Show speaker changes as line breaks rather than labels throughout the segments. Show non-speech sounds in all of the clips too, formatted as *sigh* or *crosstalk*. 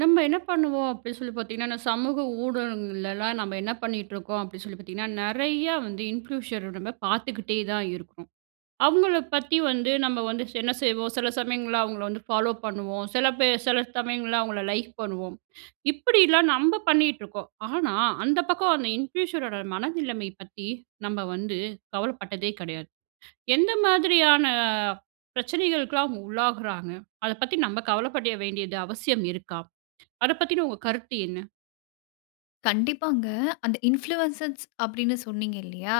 நம்ப என்ன பண்ணுவோம் அப்டீன்னு சொல்லி பாத்தீங்கன்னா, சமூக ஊடகங்கள்லலாம் நம்ப என்ன பண்ணிட்டு இருக்கோம் அப்டீன்னு சொல்லி பாத்தீங்கன்னா, நெறைய வந்து இன்ஃப்ளூயன்சர் பாத்துக்கிட்டே தான் இருக்கோம். அவங்கள பத்தி வந்து நம்ப வந்து என்ன செய்வோம் சில சமயங்கள்ல அவங்கள வந்து ஃபாலோ பண்ணுவோம், சில பேர் சில சமயங்கள்ல அவங்கள லைக் பண்ணுவோம். இப்படிலாம் நம்ம பண்ணிட்டு இருக்கோம். ஆனா, அந்த பக்கம் அந்த இன்ஃப்ளூயன்சரோட மனநிலைமை பத்தி, நம்ப வந்து கவலைப்பட்டதே கிடையாது. எந்த மாதிரியான பிரச்சனைகளுக்கெல்லாம் அவங்க உள்ளாகுறாங்க அத பத்தி நம்ப கவலைப்பட வேண்டியது அவசியம் இருக்கா? அத பத்தின உங்க கருத்து என்ன?
கண்டிப்பாங்க. அந்த இன்ஃப்ளூயன்சர்ஸ் அப்டீன்னு சொன்னீங்க இல்லயா?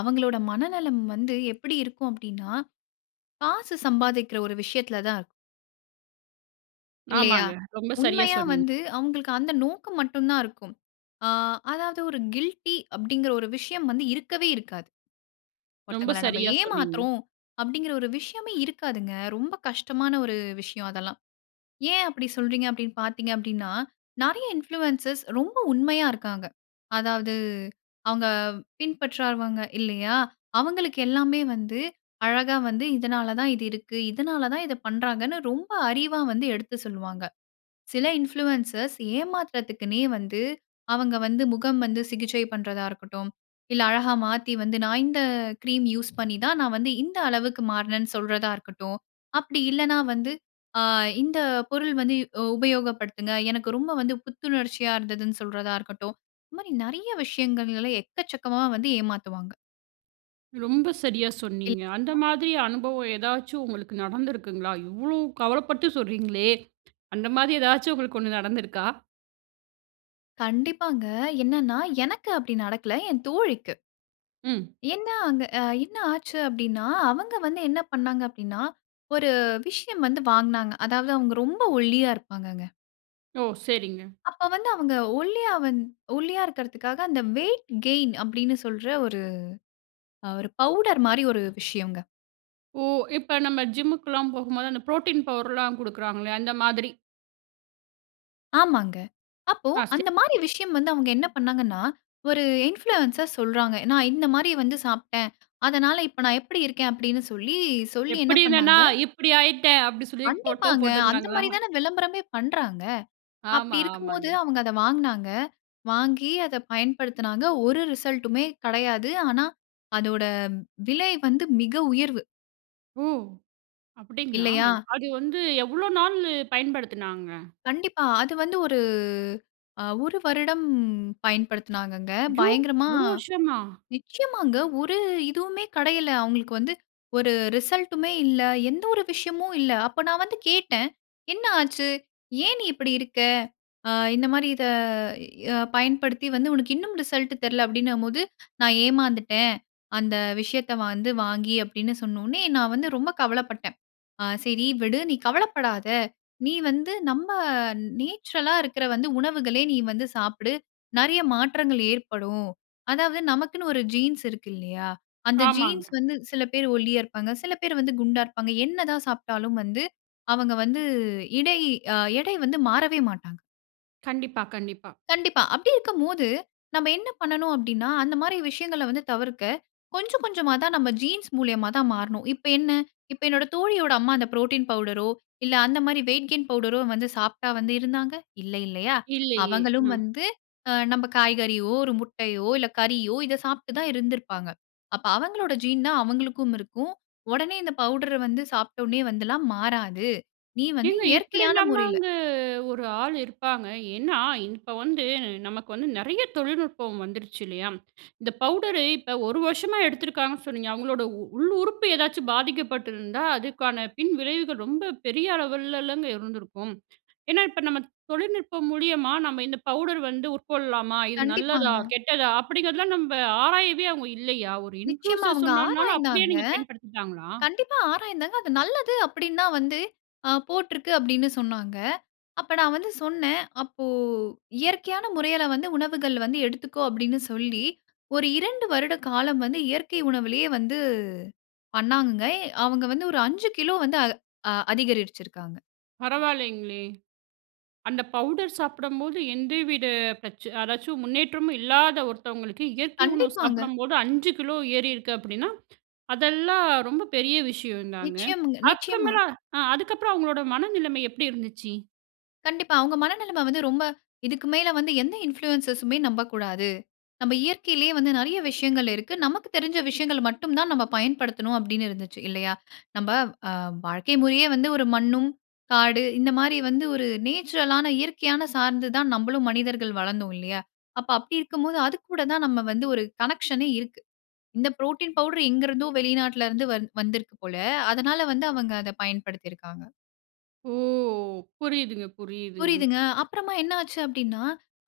அவங்களோட மனநலம் வந்து எப்படி இருக்கும் அப்டீன்னா, காசு சம்பாதிக்குற ஒரு விஷயத்துல தான் இருக்கும் இல்லயா?
ஆமாங்க. ரொம்ப சரியா
உண்மையா
சொன்னீங்.
வந்து அவங்களுக்கு அந்த நோக்கம் மட்டும் தான் இருக்கும். ஆ, அதாவது ஒரு கில்டி அப்டீங்குற ஒரு விஷயம் வந்து இருக்கவே இருக்காது.
ரொம்ப
ஒருத்தங்கள நம்ப
சரியா சொன்னீங்க.
ஏமாத்துறோம் அப்டீங்குற ஒரு விஷயமே இருக்காதுங்க. ரொம்ப கஷ்டமான ஒரு விஷயம் அதெல்லாம். ஏன் அப்படி சொல்றீங்க அப்டீன்னு பாத்தீங்க அப்டீன்னா, நெறைய இன்ஃப்ளூயன்ஸர்ஸ் ரொம்ப உண்மையா இருக்காங்க. அதாவது அவங்க பின்பற்றவங்க இல்லயா? அவங்களுக்கு எல்லாமே வந்து, அழகா வந்து இதனால தான் இது இருக்கு. இதனால தான் இத பண்ணுறாங்கனு ரொம்ப அறிவா வந்து எடுத்து சொல்லுவாங்க. சில இன்ஃப்ளூயன்சர்ஸ் ஏமாத்துறதுக்குனே வந்து, அவங்க வந்து முகம் வந்து சிகிச்சை பண்றதா இருக்கட்டும். இல்ல அழகா மாத்தி வந்து நான் இந்த கிரீம் யூசு பண்ணி தான், நான் வந்து இந்த அளவுக்கு மாறினேன்னு சொல்றதா இருக்கட்டும். அப்படி இல்லன்னா, வந்து ஆ இந்த பொருள் வந்து இ உபயோக படுத்துங்க, எனக்கு ரொம்ப வந்து புத்துணர்ச்சியா இருந்ததுன்னு சொல்றதா இருக்கட்டும். இந்த மாரி நெறைய விஷயங்கள்ல எக்கச்சக்கமா வந்து ஏமாத்துவாங்க.
ரொம்ப சரியா
இல்
சொன்னீங்க. அந்த
அ.
மாதிரி அனுபவம் ஏதாச்சும் உங்களுக்கு நடந்திருக்குங்களா? இவ்ளோ கவலப்பட்டு சொல்றீங்களே, அந்த மாரி ஏதாச்சு உங்களுக்கு ஒண்ணு நடந்திருக்கா?
கண்டிப்பாங்க. என்னன்னா எனக்கு அப்படி நடக்கல, என் தோழிக்கு.
ம்.
ஏன்னா அங்க ஆ என்ன ஆச்சு அப்படினா, அவங்க வந்து என்ன பண்ணாங்க அப்படினா, ஒரு விஷயம் வந்து வாங்னாங்க. அதாவது அவங்க ரொம்ப ஒல்லியா இருப்பாங்கங்க.
ஓ! சரிங்க.
அப்ப வந்து அவங்க ஒல்லியா வந் ஒல்லியா இருக்கிறதுகாக அந்த வெயிட் கெய்ன் அப்படினு சொல்ற ஒரு அ ஒரு பவுடர் மாரி ஒரு விஷயங்க.
ஓ! இப்ப நம்ம ஜிம்‌முக்கெல்லாம் போகும்போது அந்த ப்ரோட்டீன் பவ்டர்லாம் குடுக்குறாங்களே, அந்த மாதிரி.
ஆமாங்க. அப்போ
ஆ ஸ்டே
அந்த மாரி விஷயம் வந்து அவங்க என்ன பண்னாங்கன்னா, ஒரு இன்ஃப்ளூயன்ஸர் சொல்றாங்க. நான் இந்த மாரி வந்து சாப்டேன். அதனால, இப்ப நான் எப்படி இருக்கேன் அப்படினு சொல்லி சொல்லி என்ன
"எப்பிடி இருந்தனா,
பண்ணாங்க.
இப்பிடி ஆயிட்டேன்." அப்படி சொல்லி போட்டோ
கண்டிப்பாங்க. அந்த
போட்டுருந்தாங்களா?
மாரி தான விளம்பரமே பண்றாங்க. அப்படி
ஆமா.
இருக்கும் போது
ஆமாங்க.
அவங்க அத வாங்னாங்க. வாங்கி அத பயன்படுத்தினாங்க. ஒரு ரிசல்ட்டுமே கிடையாது. ஆனா அதோட விலை வந்து மிக உயர்வு.
ஓ! அப்படிங்களா!
இல்லையா?
அது வந்து எவ்ளோ நாளு பயன்படுத்தினாங்க.
கண்டிப்பா. அது வந்து ஒரு அ ஒரு வருடம் பயன்படுத்தினாங்கங்க.
ஐயோ!
பயங்கரமா
1 வருஷமா?
நிச்சயமாங்க. ஒரு இதுவுமே கிடைக்கல. அவுங்களுக்கு வந்து ஒரு ரிசல்ட்டுமே இல்ல. எந்த ஒரு விஷயமும் இல்ல. அப்ப நான் வந்து கேட்டேன். என்ன ஆச்சு? ஏன் நீ இப்பிடி இருக்க? ஆ இந்தமாரி இத அ பயன்படுத்தி வந்து உனக்கு இன்னும் ரிசல்ட்டு தெரில அப்பிடின்னும்போது, "நான் ஏமாந்துட்டேன். அந்த விஷயத்த வந்து வாங்கி" அப்பிடின்னு சொன்னவுனே நான் வந்து ரொம்ப கவலைப்பட்டேன். ஆ சரி விடு! நீ கவலைப்படாதே! நீ வந்து நம்ப நேச்சுரலா இருக்கிற வந்து உணவுகளே நீ வந்து சாப்பிடு. நிறைய மாற்றங்கள் ஏற்படும். அதாவது நமக்குன்னு ஒரு ஜீன்ஸ் இருக்கு இல்லயா! அந்த
ஆமாங்க.
ஜீன்ஸ் வந்து சில பேரு ஒல்லியா இருப்பாங்க. சில பேர் வந்து குண்டா இருப்பாங்க. என்ன தான் சாப்ட்டாலும் வந்து அவங்க வந்து இடை அ எடை வந்து மாறவே மாட்டாங்க.
கண்டிப்பா, கண்டிப்பா.
கண்டிப்பா. அப்படி இருக்கம்போது, நம்ம என்ன பண்ணணும் அப்பிடின்னா, அந்தமாரி விஷயங்கள வந்து தவிர்க்க கொஞ்சம் கொஞ்சமா தான் நாம் ஜீன்ஸ் மூலியமா தான் மாறணும். இப்ப என்ன? இப்ப என்னோட தோழியோட அம்மா அந்த புரோட்டீன் பவுடரோ! இல்ல அந்தமாரி வெயிட் கெயின் பவுடரோ வந்து சாப்பிட்டா வந்து இருந்தாங்க! இல்லை, இல்லயா!
இல்லயே!
அவங்களும்
அ.
வந்து அ நம்ம காய்கறியோ! ஒரு முட்டையோ! இல்ல கறியோ! இத சாப்ட்டு தான் இருந்துருப்பாங்க. அப்ப அவங்களோட ஜீன் தான் அவங்களுக்கும் இருக்கும். உடனே இந்த பவுடர வந்து சாப்பிட்டோனே வந்துலாம் மாறாது. நீ வந்து
ஏங்க
இயற்கையான முறையில.
இப்பிடிலாமாங்க ஒரு ஆளு இருப்பாங்க. ஏன்னா, இப்ப வந்து நமக்கு வந்து நிறையா தொழில்நுட்பம் வந்துருச்சு இல்லயா! இந்த பவுடரு இப்ப 1 வருஷமா எடுத்துருக்காங்கன்னு சொன்னீங்க. அவுங்களோட உள் உறுப்பு ஏதாச்சும் பாதிக்கப்பட்டிருந்தா, அதுக்கான பின்விளைவுகள் ரொம்ப பெரிய அளவிலங்க இருந்திருக்கும். ஏன்னா, இப்ப நம்ம தொழில்நுட்பம் மூலியமா நம்ம இந்த பவுடர் வந்து உட்கொள்ளலாமா? இது நல்லதா!
கண்டிப்பாங்க.
கெட்டதா! அப்பிடிங்கிறதலாம் நம்ம ஆராயவே அவுங்க இல்லயா? ஒரு
நிச்சயமா
இன்ஃப்ளூயன்சர்
அவுங்க
சொன்னனால அப்பிடியே
ஆராய்ந்தாங்க.
நீங்க பயன்படுத்திட்டாங்களா?
கண்டிப்பா ஆராய்ந்தாங்க. அது நல்லது அப்பிடின்னுதான் வந்து அ போட்டுருக்கு. அப்படின்னு சொன்னாங்க. அப்ப நான் வந்து சொன்னேன். அப்போ இயற்கையான முறையில வந்து உணவுகள் வந்து எடுத்துக்கோ! அப்பிடின்னு சொல்லி, ஒரு 2 வருட காலம் வந்து இயற்கை உணவிலே வந்து பண்ணாங்கங்க. அவுங்க வந்து ஒரு 5 கிலோ வந்து அ அதிகரிச்சிருக்காங்க.
பரவாயில்லைங்களே! அந்த பவுடர் சாப்படம்போது எந்தவித பிரச்ன ஏதாச்சும் முன்னேற்றமும் இல்லாத ஒருத்தவங்களுக்கு இயற்கை உணவு
கண்டிப்பாங்க.
சாப்பிடும்போது 5 கிலோ ஏறிருக்கு அப்டின்னா, அதெல்லாம் ரொம்ப பெரிய விஷயந்தாங்க.
நிச்சயமுங்க நிச்சயமா.
அப்றமேலா ஆ அதுக்கப்றம் அவங்களோட மனநிலம எப்டி இருந்துச்சு?
கண்டிப்பா, அவங்க மன நிலமை வந்து, ரொம்ப இதுக்கு மேல வந்து எந்த இன்ஃப்ளூயன்ஸர் சுமே நம்பக்கூடாது. நம்ம இயற்கையிலயே வந்து நிறைய விஷயங்கள் இருக்கு. நமக்கு தெரிஞ்ச விஷயங்கள் மட்டும் தான் நம்ம பயன்படுத்தனும், அப்டின்னு இருந்துச்சு இல்லையா? *inhales* நம்ம அ வாழ்க்கை முறையே வந்து ஒரு மண்ணும், காடு இந்த மாரி வந்து ஒரு நேச்சுரல் ஆன இயற்கையான சார்ந்து தான் நம்மளும் மனிதர்கள் வளந்தோம் இல்லையா? அப்ப அப்டி இருக்கும் போது அது கூட தான் நம்ம வந்து ஒரு கனெக்ஷனே இருக்கு. இந்த ப்ரோட்டின் பவுடர் எங்க இருந்தோ வெளிநாட்ல இருந்து வந் வந்துருக்கு போல, அதனால வந்து அவங்க அத பயன்படுத்திருக்காங்க.
ஓ! புரியுதுங்க, புரியுதுங்க.
புரியுதுங்க, அப்பறமா என்ன ஆச்சு அப்டின்னா,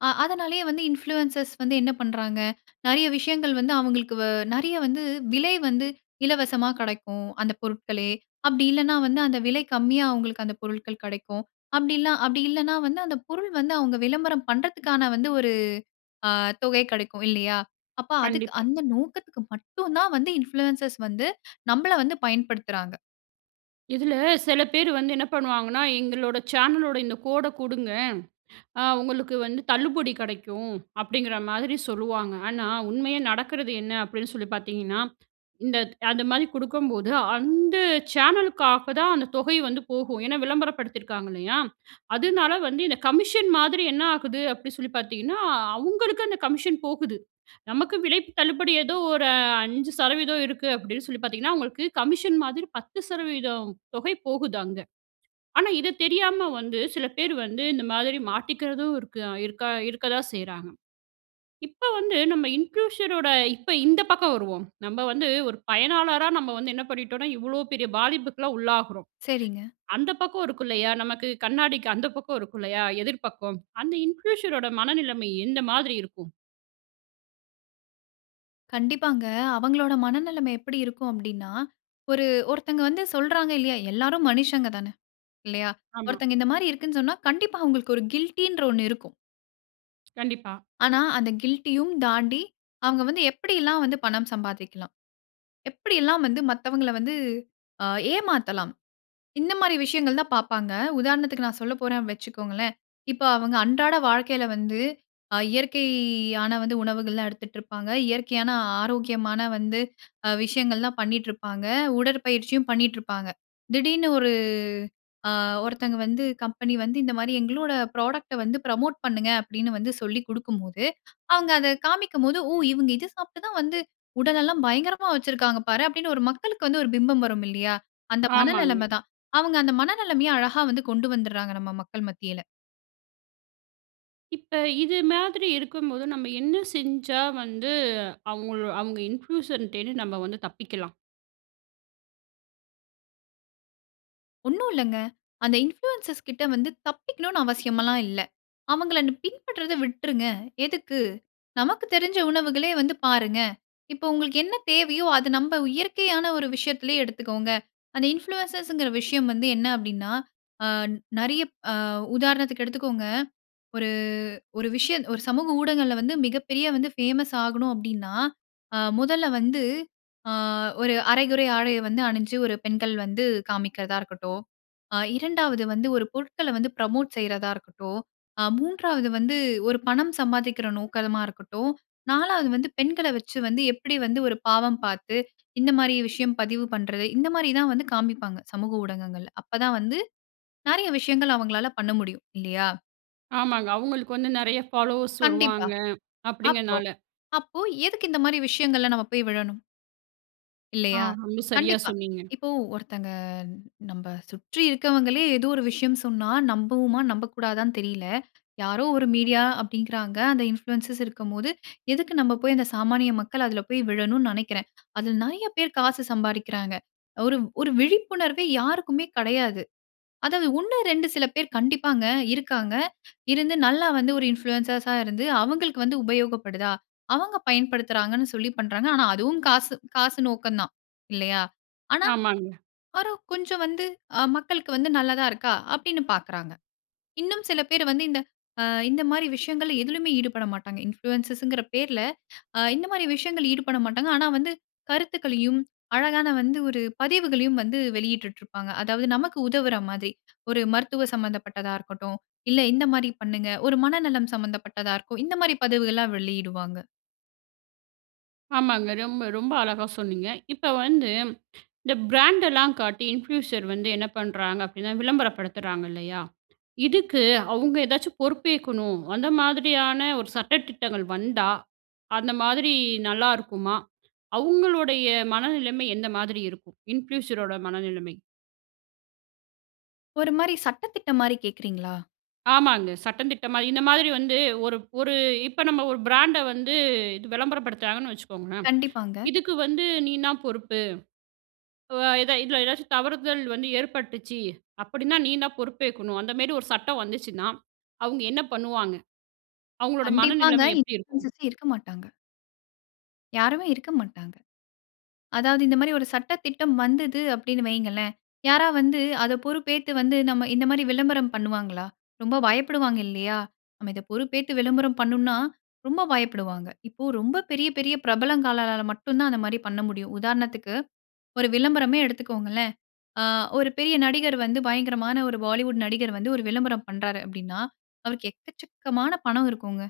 அ அதனாலேயே வந்து இன்ஃப்ளூயன்ஸர்ஸ் வந்து என்ன பண்றாங்க? நிறைய விஷயங்கள் வந்து, அவங்களுக்கு வ நிறைய வந்து விலை வந்து இலவசமா கெடைக்கும், அந்த பொருட்களே. அப்டி இல்லனா வந்து அந்த விலை கம்மியா அவங்களுக்கு அந்த பொருட்கள் கிடைக்கும். அப்டிலாம் அப்டி இல்லனா வந்து, அந்த பொருள் வந்து அவுங்க விளம்பரம் பண்றதுக்கான வந்து ஒரு அ தொகை கெடைக்கும் இல்லையா? அப்ப அதுக்கு
கண்டிப்பா.
அந்த நோக்கத்துக்கு மட்டும் தான் வந்து இன்ஃப்ளூயன்ஸர்ஸ் வந்து, நம்மள வந்து பயன்படுத்துறாங்க.
இதில சில பேர் வந்து என்ன பண்ணுவாங்கன்னா. "எங்களோட சேனலோட இந்த கோட குடுங்க. அ உங்களுக்கு வந்து தள்ளுபடி கடைக்கும்." அப்படிங்கிற மாதிரி சொல்லுவாங்க. ஆனா, உண்மையா நடக்கிறது என்ன அப்படின்னு சொல்லி பார்த்தீங்கன்னா. இந்தத் அந்த மாரி குடுக்கும்போது அந்த சேனலுக்காக தான் அந்த தொகை வந்து போகும். ஏன்னா, விளம்பரப்படுத்தியிருக்காங்க இல்லையா. அதனால வந்து இந்த கமிஷன் மாதிரி என்ன ஆகுது அப்படி சொல்லி பார்த்தீங்கன்னா, அவங்களுக்கு அந்த கமிஷன் போகுது. நமக்கு விலை தள்ளுபடி ஏதோ ஒரு 5 % இருக்கு அப்படினு சொல்லி பார்த்தீங்கன்னா, அவங்களுக்கு கமிஷன் மாதிரி 10 % தொகை போகுது அங்க. ஆனா, இத தெரியாம வந்து, சில பேர் வந்து இந்த மாதிரி மாட்டிக்கிறதும் இருக்கு அ இருக்கா இருக்கதான் செய்றாங்க. இப்ப வந்து நம்ம இன்ஃப்ளூயன்சர் ஓட இப்ப இந்த பக்கம் வருவோம். நம்ம வந்து ஒரு பயனாளரா நம்ம வந்து என்ன பண்ணிட்டோன்னா இவ்வளவு பெரிய பாதிப்புக்குள்ள உள்ளாகுறோம்.
சரிங்க.
*inhales* அந்த பக்கம் இருக்கோ இல்லையா? நமக்கு கண்ணாடிக்கு அந்த பக்கம் இருக்கும் இல்லையா? எதிர் பக்கம் அந்த இன்ஃப்ளூயன்சர் ஓட மனநிலைமை எந்த மாதிரி இருக்கும்.
கண்டிப்பாங்க. அவங்களோட மனநிலைமை எப்படி இருக்கும் அப்டின்னா, ஒரு ஒருத்தவங்க வந்து சொல்றாங்க இல்லையா? எல்லாரும் மனிஷங்க தான இல்லையா?
ஆமா.
ஒருத்தங்க இந்த மாரி இருக்குன்னு சொன்னா கண்டிப்பா அவங்களுக்கு ஒரு கில்டின்ற ஒண்ணு இருக்கும்.
கண்டிப்பா.
ஆனா, அந்த கில்டியும் தாண்டி, அவுங்க வந்து எப்பிடி எல்லாம் வந்து பணம் சம்பாதிக்கலாம். எப்பிடி எல்லாம் வந்து மத்தவங்கல வந்து ஆ ஏமாத்தலாம். இந்த மாதிரி விஷயங்கள் தான் பாப்பாங்க. உதாரணத்துக்கு நான் சொல்ல போறேன்னு வச்சிக்கோங்களேன், இப்ப அவங்க அன்றாட வாழ்க்கையில வந்து ஆ இயற்கையான உணவுகள் எல்லாம் எடுத்துட்டு இருப்பாங்க. இயற்கையான ஆரோக்கியமான வந்து *inhales* அ விஷயங்கள் எல்லாம் பண்ணிக்கிட்டு இருப்பாங்க. உடற்பயிற்சியும் பண்ணிட்டு இருப்பாங்க. திடீரென்று ஒரு ஆ ஒருத்தங்க கம்பெனி வந்து இந்த மாதிரி எங்களோட ப்ராடக்ட வந்து புரமோட் பண்ணுங்க அப்பிடீன்னு, வந்து சொல்லி குடுக்கும் போது *inhales* அவுங்க அத காண்பிக்கும் போது ஓ! இவுங்க இத சாப்பிட்டு தான் வந்து உடல் எல்லாம் பயங்கரமா வைச்சி இருக்காங்க பாரு, அப்பிடின்னு ஒரு மக்களுக்கு வந்து ஒரு பிம்பம் வரும் இல்லயா! அந்த மன
ஆமாங்க.
நிலைம தான். அவுங்க அந்த மன நிலைமைய அழகா வந்து கொண்டு வந்துர்றாங்க. நம்ம மக்கள் மத்தியில.
இப்ப இது மாதிரி இருக்கும்போது நம்ப என்ன செஞ்சா வந்து அவுங்களோ அவங்க இன்ஃப்ளூயன்சர்டயிருந்து நம்ப வந்து தப்பிக்கலாம்.
ஒன்னும் இல்லங்க. அந்த இன்ஃப்ளூயன்சர்ஸ் கிட்ட வந்து தப்பிக்கணும் அவசியம் எல்லாம் இல்ல. அவுங்கள நிப் பின்பற்றத விட்டுருங்க. எதுக்கு நமக்கு தெரிஞ்ச உணவுகளே வந்து பாருங்க. இப்போ, உங்களுக்கு என்ன தேவையோ அத நம்ப இயற்கையான ஒரு விஷயத்துலேயே எடுத்துக்கோங்க. அந்த இன்ஃப்ளூயன்ஸ்ங்கிற விஷயம் வந்து என்ன அப்டீன்னா, ஆ நெறைய அ உதாரணத்துக்கு எடுத்துக்கோங்க. ஒரு, ஒரு விஷய ஒரு சமூக ஊடகங்கள்ல வந்து மிக பெரிய ஃபேமஸ் ஆகணும் அப்டீன்னா, ஆ மொதல வந்து அ ஒரு அரைகுறை ஆடை வந்து அணிஞ்சு ஒரு பெண்கள் வந்து காமிக்குறதா இருக்கட்டும், ஆ 2வது வந்து ஒரு பொருட்கள வந்து ப்ரமோட் செய்றதா இருக்கட்டும், ஆ 3வது வந்து ஒரு பணம் சம்பாதிக்கிற நோக்கமா இருக்கட்டும், 4வது வந்து பெண்கள வச்சு வந்து எப்பிடி வந்து ஒரு பாவம் பாத்து, இந்த மாதிரி விஷயம் பதிவு பண்ணுறது, இந்தமாரி தான் வந்து காமிப்பாங்க. சமூக ஊடகங்கள்ல. அப்ப தான் வந்து நெறைய விஷயங்கள் அவங்களால பண்ண முடியும் இல்லயா?
ஆமாங்க. அவுங்களுக்கு வந்து நெறைய ஃபாலோவர்ஸ்
கண்டிப்பா.
வருவாங்க.
அப்போ
அப்டிங்கிறனால.
அப்போ எதுக்கு இந்தமாரி விஷயங்கள்ல நம்ம போய் விழணும்?
ஆ.
இல்லையா!
ரொம்ப சரியா
கண்டிப்பா.
சொன்னீங்க.
இப்போ ஒருத்தங்க நம்ப சுற்றி இருக்கவங்களே! ஏதோ ஒரு விஷயம் சொன்னா, நம்புவோமா! நம்பக்கூடாதான்னு தெரில. யாரோ ஒரு மீடியா அப்டிங்கிறாங்க. அந்த இன்ஃப்ளுசன்ஸ் இருக்கும்போது, எதுக்கு நம்ப போய் அந்த சாமானிய மக்கள் அதில போய் விழணுனு நெனைக்கிறேன்அதில நெறைய பேர் காசு சம்பாரிக்கிறாங்க. ஒரு ஒரு விழிப்புணர்வே யாருக்குமே கடையாது. அதாவது ஒண்ணு 2 சில பேர் கண்டிப்பாங்க இருக்காங்க. இருந்து நல்லா வந்து ஒரு இன்ஃப்ளூயன்சஸ்ஸா இருந்து, அவுங்களுக்கு வந்து உபயோகப்படுதா? அவங்க பயன்படுத்துகிறாங்கன்னு சொல்லி பண்றாங்க. ஆனா, அதுவும் காசு காசு நோக்கம் தான். இல்லயா! ஆனா,
ஆமாங்க.
பாரு கொஞ்சம் வந்து அ மக்களுக்கு வந்து நல்லதா இருக்கா! அப்டின்னு பார்க்குறாங்க. இன்னும் சில பேரு வந்து இந்த ஆ இந்தமாரி விஷயங்கள்ல எதிலுமே ஈடுபட மாட்டாங்க. இன்ஃப்ளூயன்சஸ்ங்கிற பேர்ல அ இந்தமாரி விஷயங்கள் ஈடுபட மாட்டாங்க. ஆனா, வந்து கருத்துக்களையும் அழகான வந்து ஒரு பதிவுகளையும் வந்து வெளியிட்டு இருப்பாங்க. அதாவது நமக்கு உதவுறமாரி. ஒரு மருத்துவ சம்மந்தப்பட்டதா இருக்கட்டும். இல்ல இந்தமாரி பண்ணுங்க. ஒரு மனநலம் சம்மந்தப்பட்டதா இருக்கும். இந்தமாரி பதவுகள்லாம் வெளியிடுவாங்க.
ஆமாங்க. ரொம்ப ரொம்ப அழகா சொன்னீங்க. இப்ப வந்து, இந்த பிராண்டெல்லாம் காட்டி இன்ஃப்யூசர் வந்து என்ன பண்றாங்க அப்படின்னா, விளம்பரப்படுத்துறாங்க இல்லையா? இதுக்கு அவங்க ஏதாச்சும் பொறுப்பேற்கணும். அந்த மாதிரியான ஒரு சட்ட திட்டங்கள் வந்தா, அந்த மாதிரி நல்லாருக்குமா? அவங்களுடைய மனநிலைமை எந்த மாதிரி இருக்கும்? இன்ஃப்யூஷரோட மனநிலைமை.
ஒரு மாரி, சட்ட திட்டம் மாரி கேக்குறீங்களா?
ஆமாங்க. சட்டந்திட்டமா. இந்த மாதிரி வந்து, ஒரு ஒரு இப்ப நம்ம ஒரு பிராண்ட வந்து, இது விளம்பரப்படுத்துறாங்கன்னு வச்சுக்கோங்களே.
கண்டிப்பாங்க.
இதுக்கு வந்து நீந்தான் பொறுப்பு. அ எதா இதுல ஏதாச்சும் தவறுதல் வந்து ஏற்பட்டுச்சு அப்படின்னா, நீந்தான் பொறுப்பேக்கணும். அந்த மாதிரி ஒரு சட்டம் வந்துச்சுன்னா, அவங்க என்ன பண்ணுவாங்க? அவங்களோட
கண்டிப்பாங்க.
மனநிலைமை எப்படி இருக்கும்?
இன்ஃப்ளுஸர்ஸே இருக்கமாட்டாங்க. யாருமே இருக்கமாட்டாங்க. அதாவது இந்த மாரி, ஒரு சட்ட திட்டம் வந்தது அப்படினு வைங்களேன். யாரா வந்து, அத பொறுப்பேத்து வந்து, நம்ம இந்த மாரி விளம்பரம் பண்ணுவாங்களா? ரொம்ப பயப்படுவாங்க இல்லையா? நம்ம இத, பொறுப்பேத்து விளம்பரம் பண்ணுனா ரொம்ப பயப்படுவாங்க. இப்ப, ரொம்ப பெரிய பெரிய பிரபலங்களால மட்டும் தான், அந்த மாரி பண்ண முடியும். உதாரணத்துக்கு, ஒரு விளம்பரமே எடுத்துக்கோங்களேன். ஆ ஒரு பெரிய நடிகர் வந்து, பயங்கரமான ஒரு பாலிவுட் நடிகர் வந்து, ஒரு விளம்பரம் பண்றாரு அப்படினா, அவருக்கு எக்கச்சக்கமான பணம் இருக்குங்க.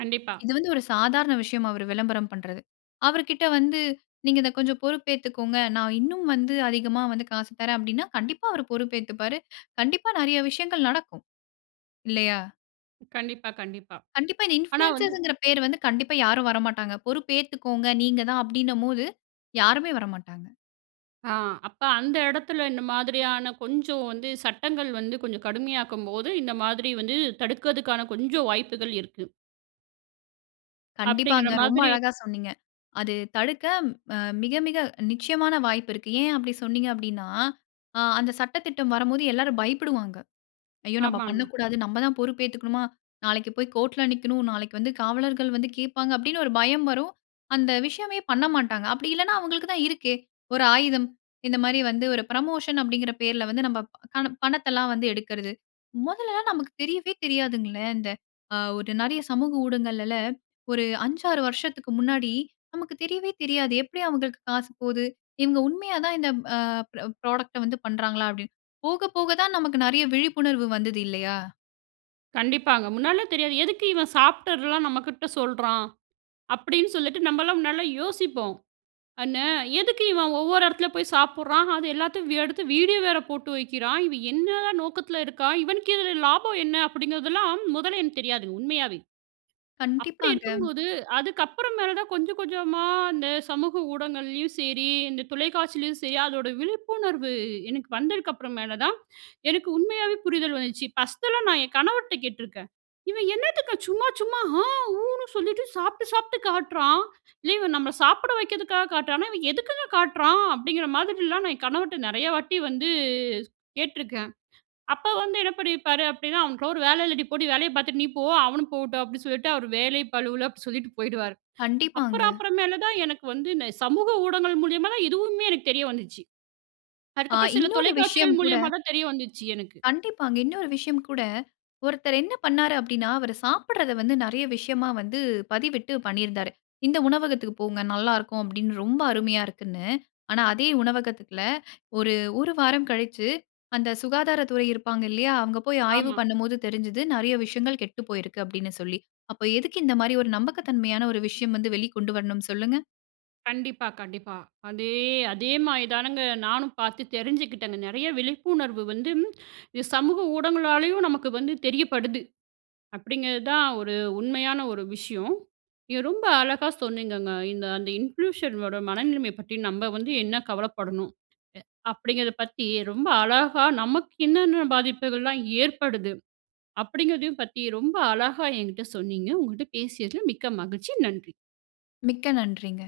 கண்டிப்பா.
இது வந்து ஒரு சாதாரண விஷயமா. அவரு விளம்பரம் பண்றது. அவருக்கிட்ட வந்து நீங்க இத கொஞ்சம் பொறுப்பு ஏத்துக்கோங்க. நான் இன்னும் வந்து அதிகமா வந்து காசு தரேன் அப்பிடின்னா, கண்டிப்பா அவரு பொறுப்பு ஏத்துப்பாரு. *inhales* கண்டிப்பா நிறைய விஷயங்கள் நடக்கும். இல்லயா?
கண்டிப்பா, கண்டிப்பா.
கண்டிப்பா இந்த
ஆனா வந்து,
இன்ஃப்ளுன்சியர்ஸ்ங்கிற பேரு வந்து கண்டிப்பா யாரும் வரமாட்டாங்க. பொறுப்ப ஏத்துக்கோங்க. நீங்க தான் அப்பிடினம்போது, யாருமே வரமாட்டாங்க.
ஆ, அப்ப அந்த இடத்தில இந்த மாதிரியான கொஞ்சம் வந்து சட்டங்கள் வந்து கொஞ்சம் கடுமையாக்கும்போது, இந்த மாதிரி வந்து தடுக்கறதுக்கான கொஞ்சம் வாய்ப்புகள் இருக்கு. அப்பிடிங்கிற
கண்டிப்பாங்க. ரொம்ப
மாதிரி,
அழகா சொன்னீங்க. அது தடுக்க அ மிக மிக நிச்சயமான வாய்ப்பு இருக்கு. ஏன் அப்பிடி சொன்னீங்க அப்பிடின்னா, ஆ அந்த சட்ட திட்டம் வரும்போது எல்லாரும் பயப்படுவாங்க. "ஐயோ! நம்ம
ஆமாங்க.
பண்ணக்கூடாது. நம்மதான் பொறுப்பு ஏத்துக்கணுமா! நாளைக்கு போய் கோர்ட்‌ல் நிக்கணும். நாளைக்கு வந்து காவலர்கள் வந்து கேப்பாங்க," அப்பிடின்னு ஒரு பயம் வரும். அந்த விஷயமே பண்ண மாட்டாங்க. அப்பிடி இல்லன்னா, அவுங்களுக்கு தான் இருக்கே! ஒரு ஆயுதம் இந்தமாரி வந்து ஒரு ப்ரமோஷன் அப்பிடிங்கிற பேர்ல வந்து நமக்கான பணத்தல்லாம் வந்து எடுக்கிறது. மொதல நமக்கு தெரியவே தெரியாதுங்களே, இந்த அ ஒரு நிறைய சமூக ஊடகங்களுல ஒரு 5 6 வருஷத்துக்கு முன்னாடி நமக்கு தெரியவே தெரியாது. எப்பிடி அவுங்களுக்கு காசு போது? இவுங்க உண்மையா தான் இந்த அ ப்ராடக்ட்‌ட வந்து பண்றாங்களா? அப்பிடின்னு. போக போக தான் நமக்கு நிறைய விழிப்புணர்வு வந்தது இல்லயா!
கண்டிப்பாங்க. முன்னாடிலாம் தெரியாது, "எதுக்கு இவன் சாப்ட்டதுலாம் நம்ம கிட்ட சொல்றான்?" அப்படின்னு சொல்லிட்டு நம்பலாம் முன்னாடில்லாம் யோசிப்போம். ஆனா "எதுக்கு இவன் ஒவ்வொரு எடத்துல போய் சாப்பிடுறான்? அது எல்லாத்தையும் வ் எடுத்து வீடியோ வேற போட்டு வைக்கிறான்! இவன் என்னதான் நோக்கத்ல இருக்கான்? இவனுக்கு இதில லாபம் என்ன?" அப்படிங்கிறதெல்லாம் முதல்ல எனக்கு தெரியாதுங்க, உண்மையாவே. அப்படி
கண்டிப்பாங்க.
இருக்கும்போது, அதுக்கு அப்புறம் மேல தான் கொஞ்சம் கொஞ்சமா இந்த சமூக ஊடகங்கள்லயும் செரி, இந்த தொலைக்காட்சிலயும் சரி அதோட விழிப்புணர்வு எனக்கு வந்ததற்கு அப்றமேல தான் எனக்கு உண்மையாவே புரிதல் வந்துச்சி. ஃபர்ஸ்ட்டெலாம் நான் என் கணவர்ட கேட்ருக்கேன். "இவன் என்னத்துக்குங்க சும்மா சும்மா ஆ ஊனு சொல்லிட்டு சாப்ட்டு சாப்ட்டு காட்றான். இல்ல இவன் நம்மல சாப்பிட வைக்கிறதுக்காக காட்டுறானா? இவன் எதுக்குங்க காட்டுறான்?" அப்படிங்கிற மாதிரிலாம் நான் என் கணவர்ட்ட நெறைய வாட்டி வந்து கேட்ருக்கேன். அப்ப வந்து என்ன பண்ணிருப்பாரு அப்டின்னா "அவனுக்கெல்லாம் ஒரு வேல இல்லடி போடி, வேலய பாத்துட்டு நீ போ, அவனும் போகட்டும்" அப்படின்னு சொல்லிட்டு அவரு வேலை பளுவுல அப்டி சொல்லிட்டு போயிடுவாரு. *inhales* அப்பற
கண்டிப்பாங்க.
அப்பறமேல தான் எனக்கு வந்து, இந்த சமூக ஊடகங்கள் மூலியமா தான் இதுவுமே எனக்கு தெரிய வந்துச்சி.
ஆ.
அதுக்கப்புறம் சில
இன்னொரு விஷயம்
தொலைக்காட்சிகள்
கூட
மூலியமா தான் தெரிய வந்துச்சி எனக்கு.
கண்டிப்பாங்க. இன்னொரு விஷயம் கூட, ஒருத்தர் என்ன பண்ணாரு அப்டின்னா, அவரு சாப்பிடுறத வந்து நெறைய விஷயமா வந்து பதிவிட்டு பண்ணியிருந்தாரு. "இந்த உணவகத்துக்கு போங்க நல்லாருக்கும்" அப்டின்னு ரொம்ப அருமையா இருக்குன்னு. ஆனா, அதே உணவகத்துல ஒரு 1 வாரம் கழிச்சி அந்த சுகாதாரத்துறை இருப்பாங்க இல்லையா? அவுங்க போய் ஆய்வு
ஆமா.
பண்ணும்போது தெரிஞ்சது, நெறைய விஷயங்கள் கெட்டு போயிருக்கு அப்டின்னு சொல்லி. அப்போ எதுக்கு இந்த மாரி ஒரு நம்பகத்தன்மையற்ற ஒரு விஷயம் வந்து வெளி கொண்டு வரணும் சொல்லுங்க?
கண்டிப்பா கண்டிப்பா. அதே அதே மாதிரி தானங்க நானும் பாத்து தெரிஞ்சுக்கிட்டேனு நிறைய விழிப்புணர்வு வந்து இ சமூக ஊடகங்களாலயும் நமக்கு வந்து தெரியப்படுது, அப்படிங்கிறதுதான் ஒரு உண்மையான ஒரு விஷயம். இத ரொம்ப அழகா சொன்னீங்கங்க. இந்த அந்த இன்ஃப்லூயன்ஸர்ங்களோட மனநிலைமய பத்தி நம்ப வந்து என்ன கவலைப்படணும் எ அப்படிங்கிறத பத்தி ரொம்ப அழகா, நமக்கு என்னென்ன பாதிப்புகள்லாம் ஏற்படுது, அப்படிங்கிறதையும் பத்தி ரொம்ப அழகா என்கிட்ட சொன்னீங்க. உங்கட்ட பேசியதில் மிக்க மகிழ்ச்சி. நன்றி.
மிக்க நன்றிங்க.